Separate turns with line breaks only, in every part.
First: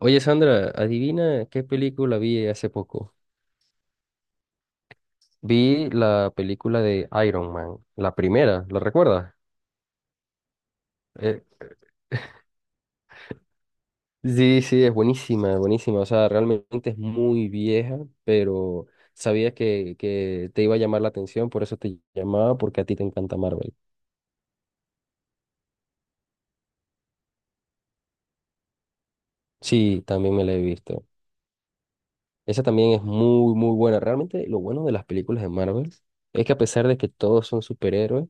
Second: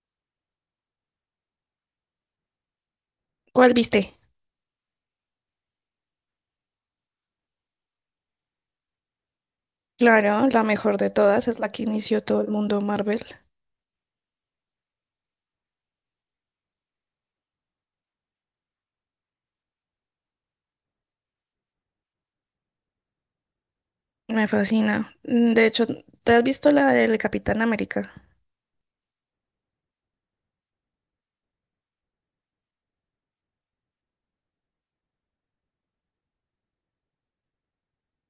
Oye, Sandra, adivina qué película vi hace poco.
¿Cuál viste?
Vi la película de Iron Man, la primera, ¿la recuerdas?
Claro, la mejor de
Eh,
todas es la que inició todo el mundo Marvel.
sí, sí, es buenísima, buenísima. O sea, realmente es muy vieja, pero sabía que te iba a llamar la atención, por eso te llamaba, porque a ti te encanta Marvel.
Me fascina. De hecho, ¿te has visto la del Capitán América?
Sí, también me la he visto. Esa también es muy, muy buena. Realmente lo bueno de las películas de Marvel es que a pesar de que todos son superhéroes,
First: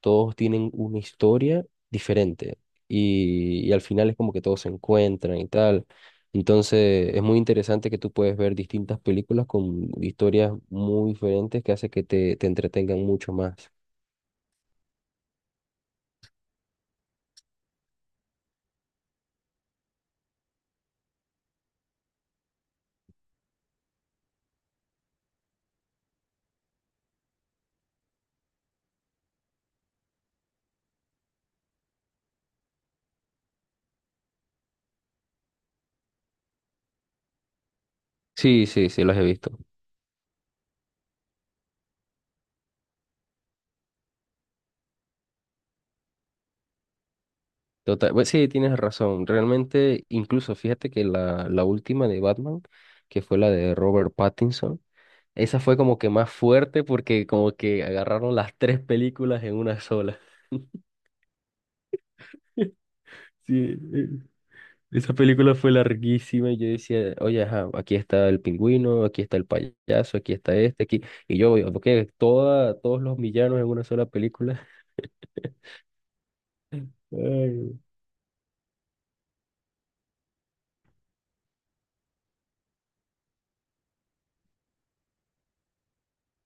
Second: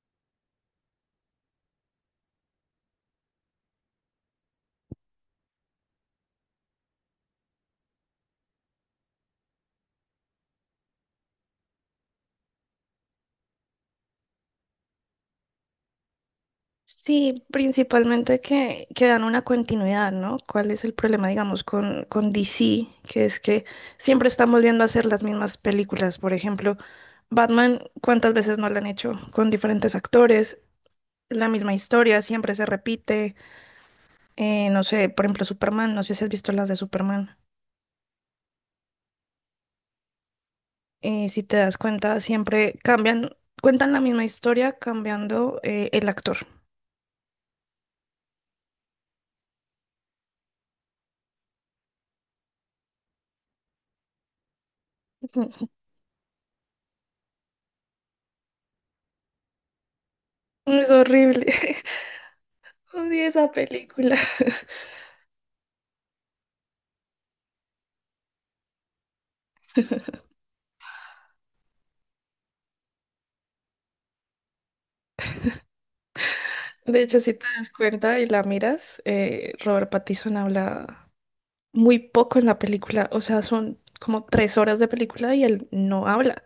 todos tienen una historia diferente y al final es como que todos se encuentran y tal. Entonces es muy interesante que tú puedes ver distintas películas con historias muy diferentes que hace que te entretengan mucho más.
Sí, principalmente que dan una continuidad, ¿no? ¿Cuál es el problema, digamos, con DC? Que es que siempre están volviendo a hacer las mismas películas. Por ejemplo, Batman, ¿cuántas veces no la han hecho con diferentes actores? La misma historia siempre se repite. No sé, por ejemplo, Superman, no sé si has visto las de Superman.
Sí, sí, sí, los he visto.
Si te das cuenta, siempre cambian, cuentan la misma historia cambiando el actor.
Total, pues sí, tienes razón. Realmente, incluso fíjate que la última de Batman, que fue la de Robert Pattinson. Esa fue como que más fuerte porque como que agarraron las tres películas en una sola.
Es horrible. Odio esa
Sí, eh,
película.
esa película fue larguísima y yo decía, oye, ajá, aquí está el pingüino, aquí está el payaso, aquí está este, aquí. Y yo, porque todos los villanos en una sola película.
De hecho, si te das
Ay,
cuenta y la miras, Robert Pattinson habla muy poco en la película. O sea, son como tres horas de película y él no habla.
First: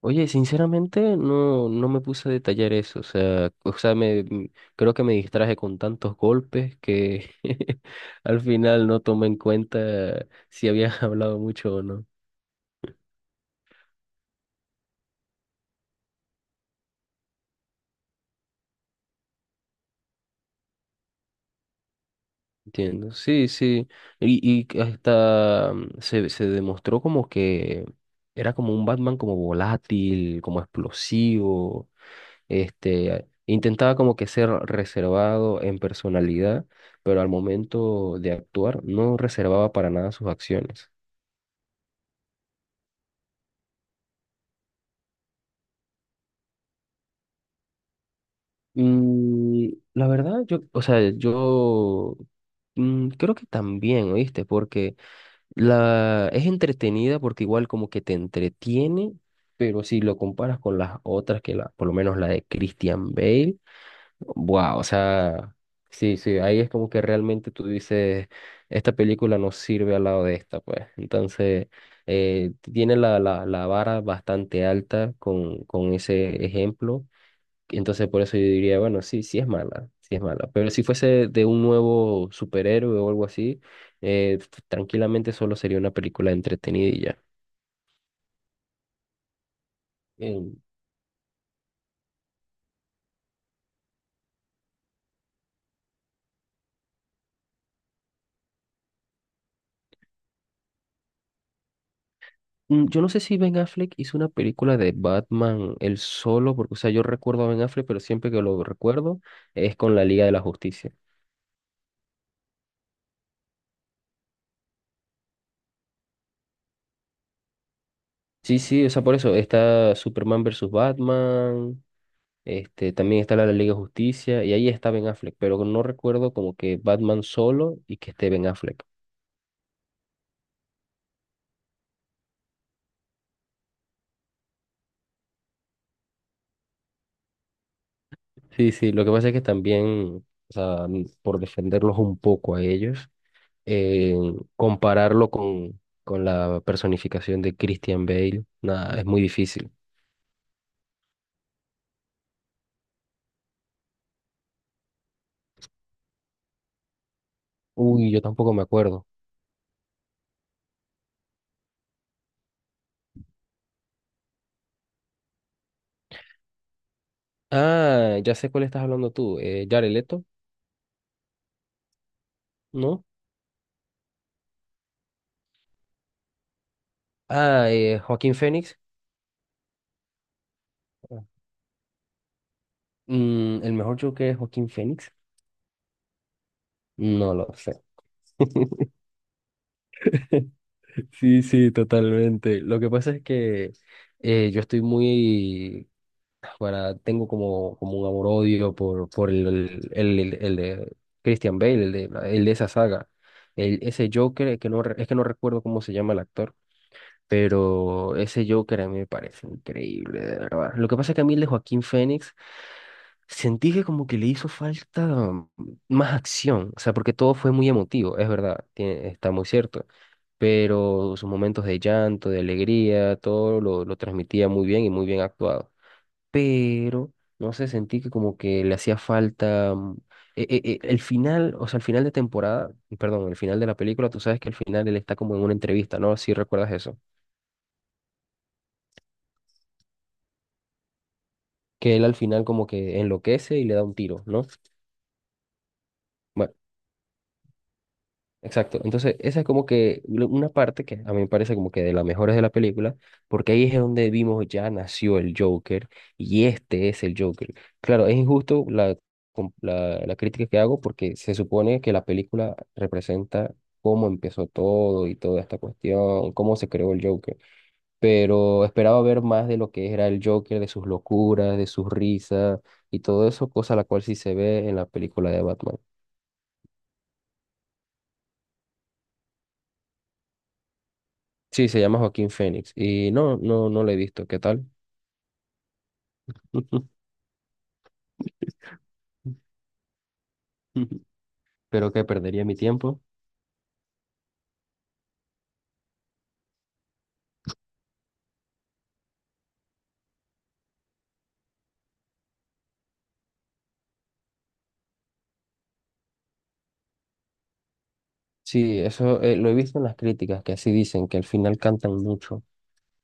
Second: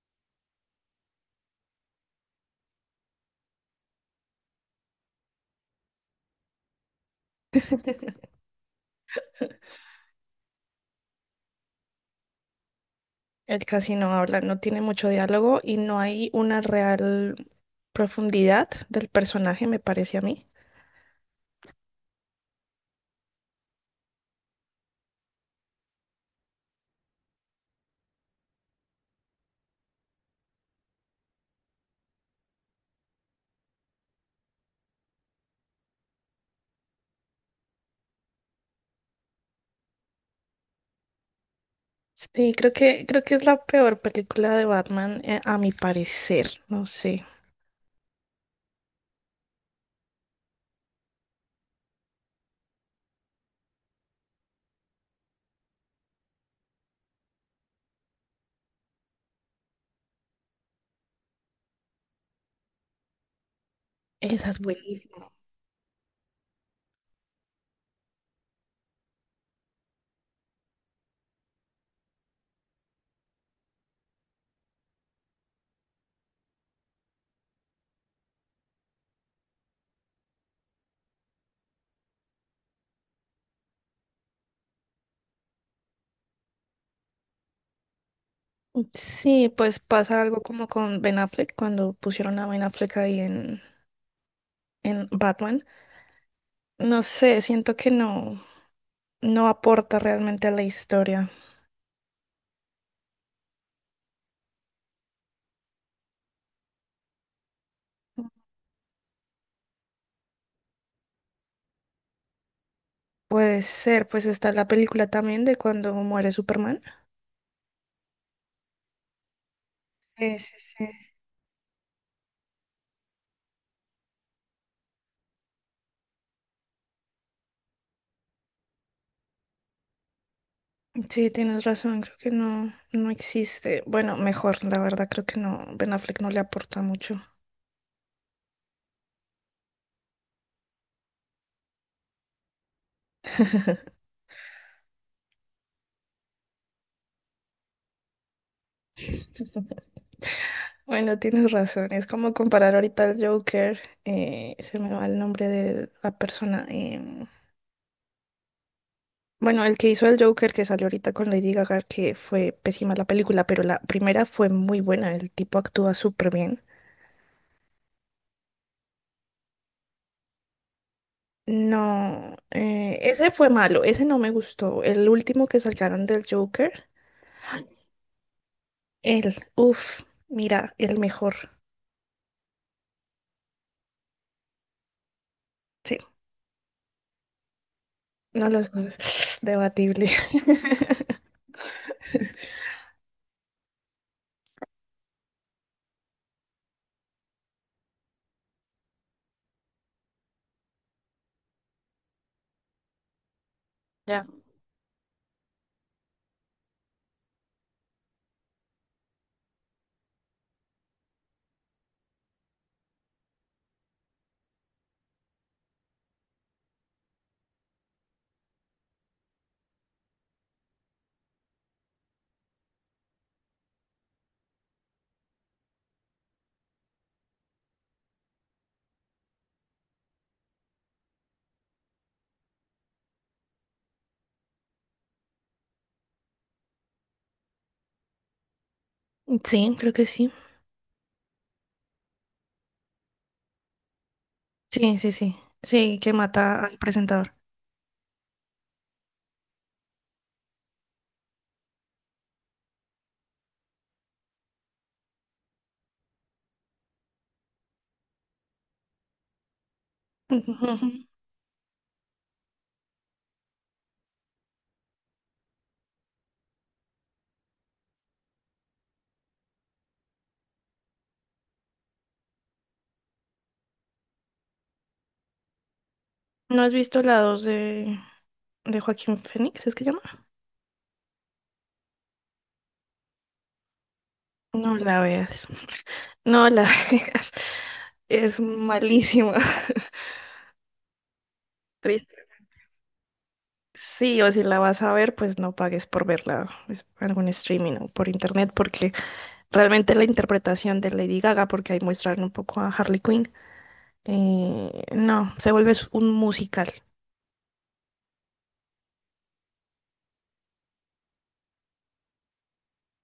oye, sinceramente no, no me puse a detallar eso, o sea, creo que me distraje con tantos golpes que al final no tomé en cuenta si había hablado mucho o no.
Él casi no habla, no tiene mucho diálogo y no hay una real profundidad del personaje, me parece a mí.
Entiendo, sí, sí, y hasta se demostró como que era como un Batman como volátil, como explosivo. Intentaba como que ser reservado en personalidad, pero al momento de actuar no reservaba para nada sus acciones.
Sí, creo que es la peor película de Batman, a mi parecer, no sé.
Y la verdad, yo, o sea, yo, creo que también, ¿oíste? Porque la es entretenida porque igual como que te entretiene, pero si lo comparas con las otras, que por lo menos la de Christian Bale.
Esa es
Wow, o
buenísima.
sea, sí, sí, ahí es como que realmente tú dices, esta película no sirve al lado de esta, pues. Entonces, tiene la vara bastante alta con ese ejemplo. Entonces, por eso yo diría, bueno, sí, sí es mala, sí es mala. Pero si fuese de un nuevo superhéroe o algo así, eh, tranquilamente solo sería una película entretenida y
Sí, pues pasa
ya.
algo como con Ben Affleck cuando pusieron a Ben Affleck ahí en Batman. No sé, siento que no, no aporta realmente a la historia.
Yo no sé si Ben Affleck hizo una película de Batman él solo, porque, o sea, yo recuerdo a Ben Affleck, pero siempre que lo recuerdo es con la Liga de la Justicia.
Puede ser, pues está la película también de cuando muere Superman.
Sí, sí, o sea, por eso está
Sí,
Superman
sí,
versus
sí.
Batman, también está la de la Liga de Justicia, y ahí está Ben Affleck, pero no recuerdo como que Batman solo y que esté Ben Affleck.
Sí, tienes razón, creo que no, no existe. Bueno, mejor, la verdad, creo que no, Ben Affleck no le aporta mucho.
Sí, sí, lo que pasa es que también, o sea, por defenderlos un poco a ellos, eh, compararlo con la personificación de Christian Bale, nada, es muy difícil.
Bueno, tienes razón, es como comparar ahorita al Joker, se me va el nombre de la persona.
Uy, yo tampoco me acuerdo.
Bueno, el que hizo el Joker que salió ahorita con Lady Gaga, que fue pésima la película, pero la primera fue muy buena, el tipo actúa súper bien.
Ah, ya sé cuál estás hablando tú. Jared Leto,
No,
¿no?
ese fue malo, ese no me gustó. El último que sacaron del Joker,
Ah, Joaquín Phoenix.
el, uff, mira, el mejor.
¿El mejor Joker es Joaquín Phoenix?
Sí,
No lo sé.
no los dos, debatible.
Sí, sí, totalmente. Lo que pasa es que yo estoy muy. Tengo como un amor-odio por el- de Christian Bale, el de esa saga. Ese
Ya.
Joker, que no, es que no recuerdo cómo se llama el actor. Pero ese Joker a mí me parece increíble, de verdad. Lo que pasa es que a mí el de Joaquín Phoenix sentí que como que le hizo falta más acción, o sea, porque todo fue muy emotivo, es verdad, está muy cierto. Pero sus momentos de llanto, de alegría, todo lo transmitía muy bien y muy bien actuado. Pero no sé, sentí que como que le hacía falta, el final, o sea, el final de temporada, perdón, el final de la película, tú sabes que al final él está como en una entrevista, ¿no? Si recuerdas eso,
Sí, creo que sí.
que él al final como que enloquece y le da un tiro, ¿no?
Sí, sí, sí. Sí, que
Bueno,
mata al presentador.
exacto. Entonces, esa es como que una parte que a mí me parece como que de las mejores de la película, porque ahí es donde vimos ya nació el Joker y este es el Joker. Claro, es injusto la
Ujú.
crítica que hago
Ujú.
porque se supone que la película representa cómo empezó todo y toda esta cuestión, cómo se creó el Joker. Pero esperaba ver más de lo que era el Joker, de sus locuras, de sus risas y todo eso, cosa la cual sí se ve en la película de Batman.
¿No has visto la 2 de Joaquín Phoenix? ¿Es que llama?
Sí, se llama Joaquín Phoenix y no, no, no lo he visto. ¿Qué tal?
No la veas. No la veas. Es malísima.
Pero que
Triste.
perdería mi tiempo.
Sí, o si la vas a ver, pues no pagues por verla pues, algún streaming o por internet, porque realmente la interpretación de Lady Gaga, porque ahí muestran un poco a Harley Quinn, no, se vuelve un musical.
Sí, eso lo he visto en las críticas, que así dicen, que al final cantan mucho.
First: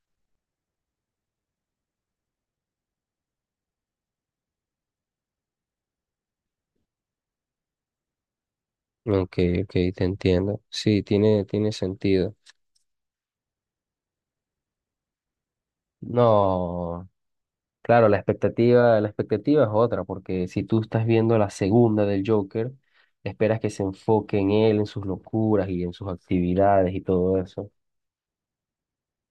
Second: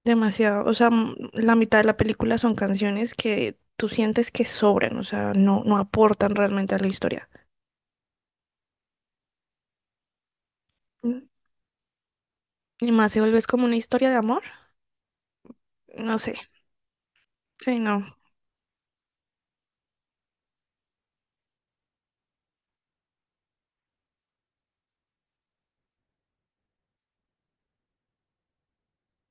Demasiado, o sea, la mitad de la película son canciones que tú sientes que sobran, o sea, no, no aportan realmente a la historia.
Ok, ok, te entiendo. Sí,
Mm,
tiene sentido.
Y más se vuelve es como una historia de amor, no sé,
No.
sí, no,
Claro, la expectativa es otra, porque si tú estás viendo la segunda del Joker, esperas que se enfoque en él, en sus locuras y en sus actividades y todo eso.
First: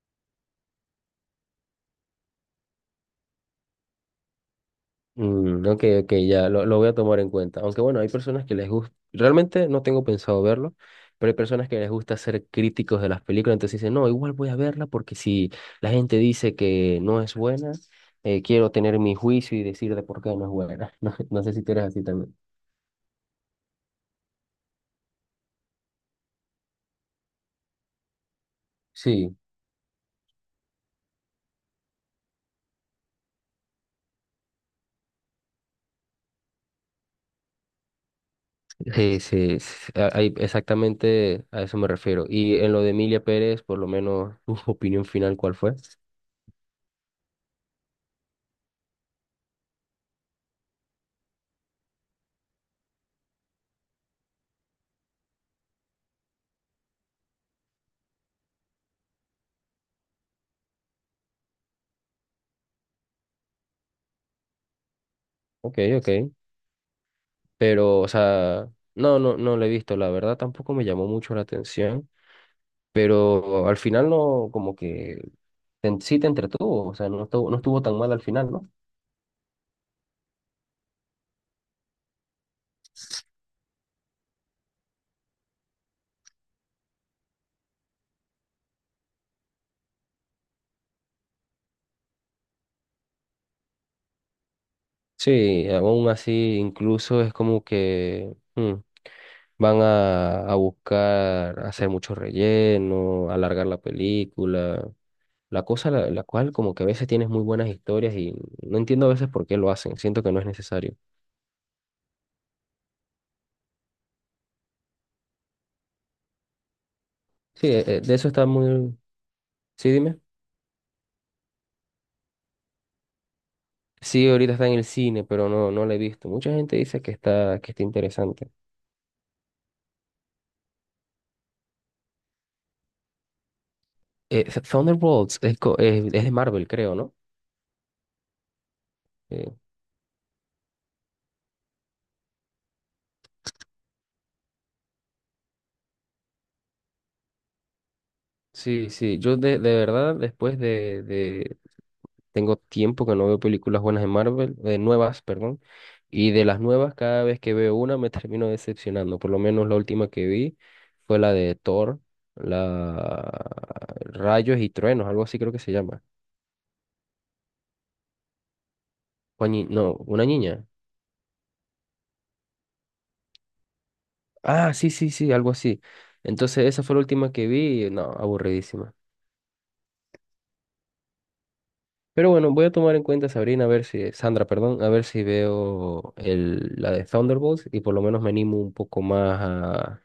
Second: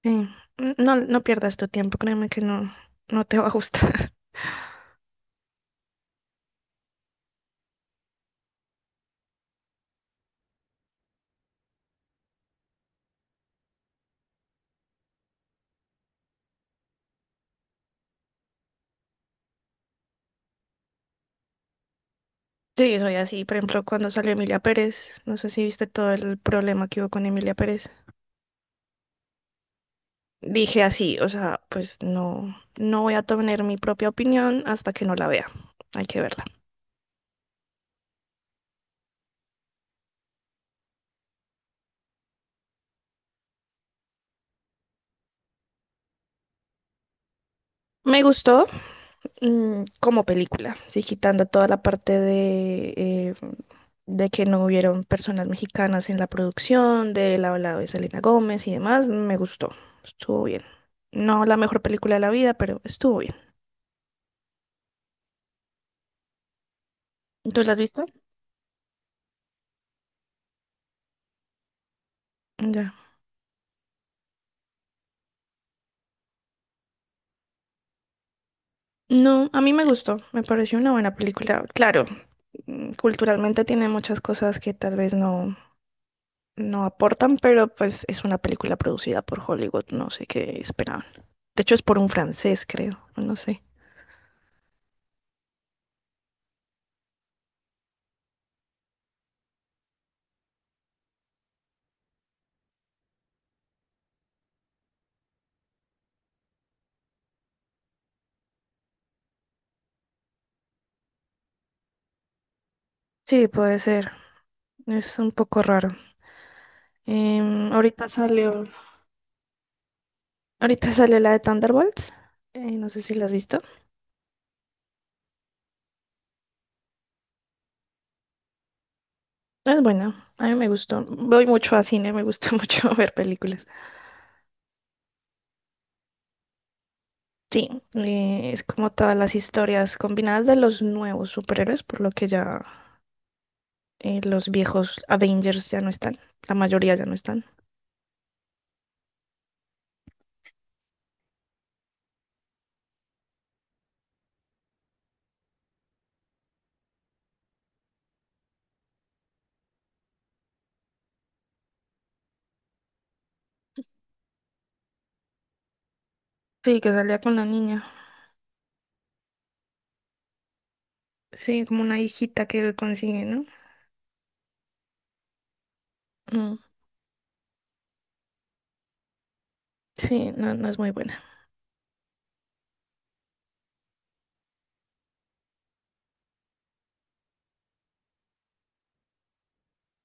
sí. No, no pierdas tu tiempo, créeme que no, no te va a gustar.
Ok, ok, ya lo voy a tomar en cuenta. Aunque bueno, hay personas que les gusta, realmente no tengo pensado verlo, pero hay personas que les gusta ser críticos de las películas, entonces dicen, no, igual voy a verla porque si la gente dice que no es buena, quiero tener mi juicio y decir de por qué no es buena. No, no sé si tú eres así también.
Sí, soy así. Por ejemplo, cuando salió Emilia Pérez, no sé si viste todo el problema que hubo con Emilia Pérez.
Sí.
Dije así, o sea, pues no, no voy a tener mi propia opinión hasta que no la vea. Hay que verla.
Sí, sí, sí, sí, ahí exactamente a eso me refiero. Y en lo de Emilia Pérez, por lo menos, tu opinión final, ¿cuál fue?
Me gustó como película, sí, quitando toda la parte de que no hubieron personas mexicanas en la producción, del hablado de Selena Gómez y demás, me gustó. Estuvo bien. No la mejor película de la vida, pero estuvo bien.
Ok, ok.
¿Tú la has
Pero,
visto?
o sea, no, no, no lo he visto, la verdad tampoco me llamó mucho la atención,
Ya.
pero al final no, como que sí te entretuvo, o sea, no estuvo, no estuvo tan mal al final, ¿no?
No, a mí me gustó, me pareció una buena película. Claro, culturalmente tiene muchas cosas que tal vez no, no aportan, pero pues es una película producida por Hollywood, no sé qué esperaban. De hecho es por un francés, creo, o no sé.
Sí, aún así, incluso es como que van a buscar hacer mucho relleno, alargar la película. La cosa la cual como que a veces tienes muy buenas historias y no entiendo a veces por qué lo hacen, siento que no es necesario.
Sí, puede ser. Es un poco raro.
Sí,
Em, ahorita
de eso está
salió,
muy. Sí, dime.
Ahorita salió la de Thunderbolts. No sé si la has visto.
Sí, ahorita está en el cine, pero no, no la he visto. Mucha gente dice que está interesante.
Es buena, a mí me gustó. Voy mucho a cine, me gusta mucho ver películas.
Thunderbolts es de Marvel, creo, ¿no?
Sí, es como todas las
Eh,
historias combinadas de los nuevos superhéroes, por lo que ya los viejos Avengers ya no están, la mayoría ya no están.
sí, sí, yo de verdad tengo tiempo que no veo películas buenas de Marvel, de nuevas, perdón. Y de las nuevas, cada vez que veo una me termino decepcionando. Por lo menos la última que vi fue la de Thor, la Rayos y Truenos, algo así creo que se llama.
Sí, que salía con la niña.
No, una niña.
Sí, como una hijita que él consigue, ¿no?
Ah, sí, sí, sí, algo así.
Mm,
Entonces esa fue la última que vi y no, aburridísima.
sí, no, no es muy buena.
Pero bueno, voy a tomar en cuenta Sabrina, a ver si, Sandra, perdón, a ver si veo la de Thunderbolts y por lo menos me animo un poco más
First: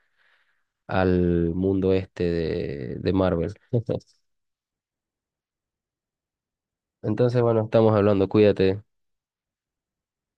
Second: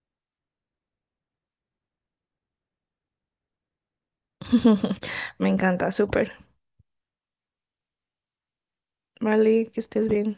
al mundo este de Marvel.
Me encanta, súper.
Entonces, bueno, estamos hablando, cuídate.
Vale, que estés bien.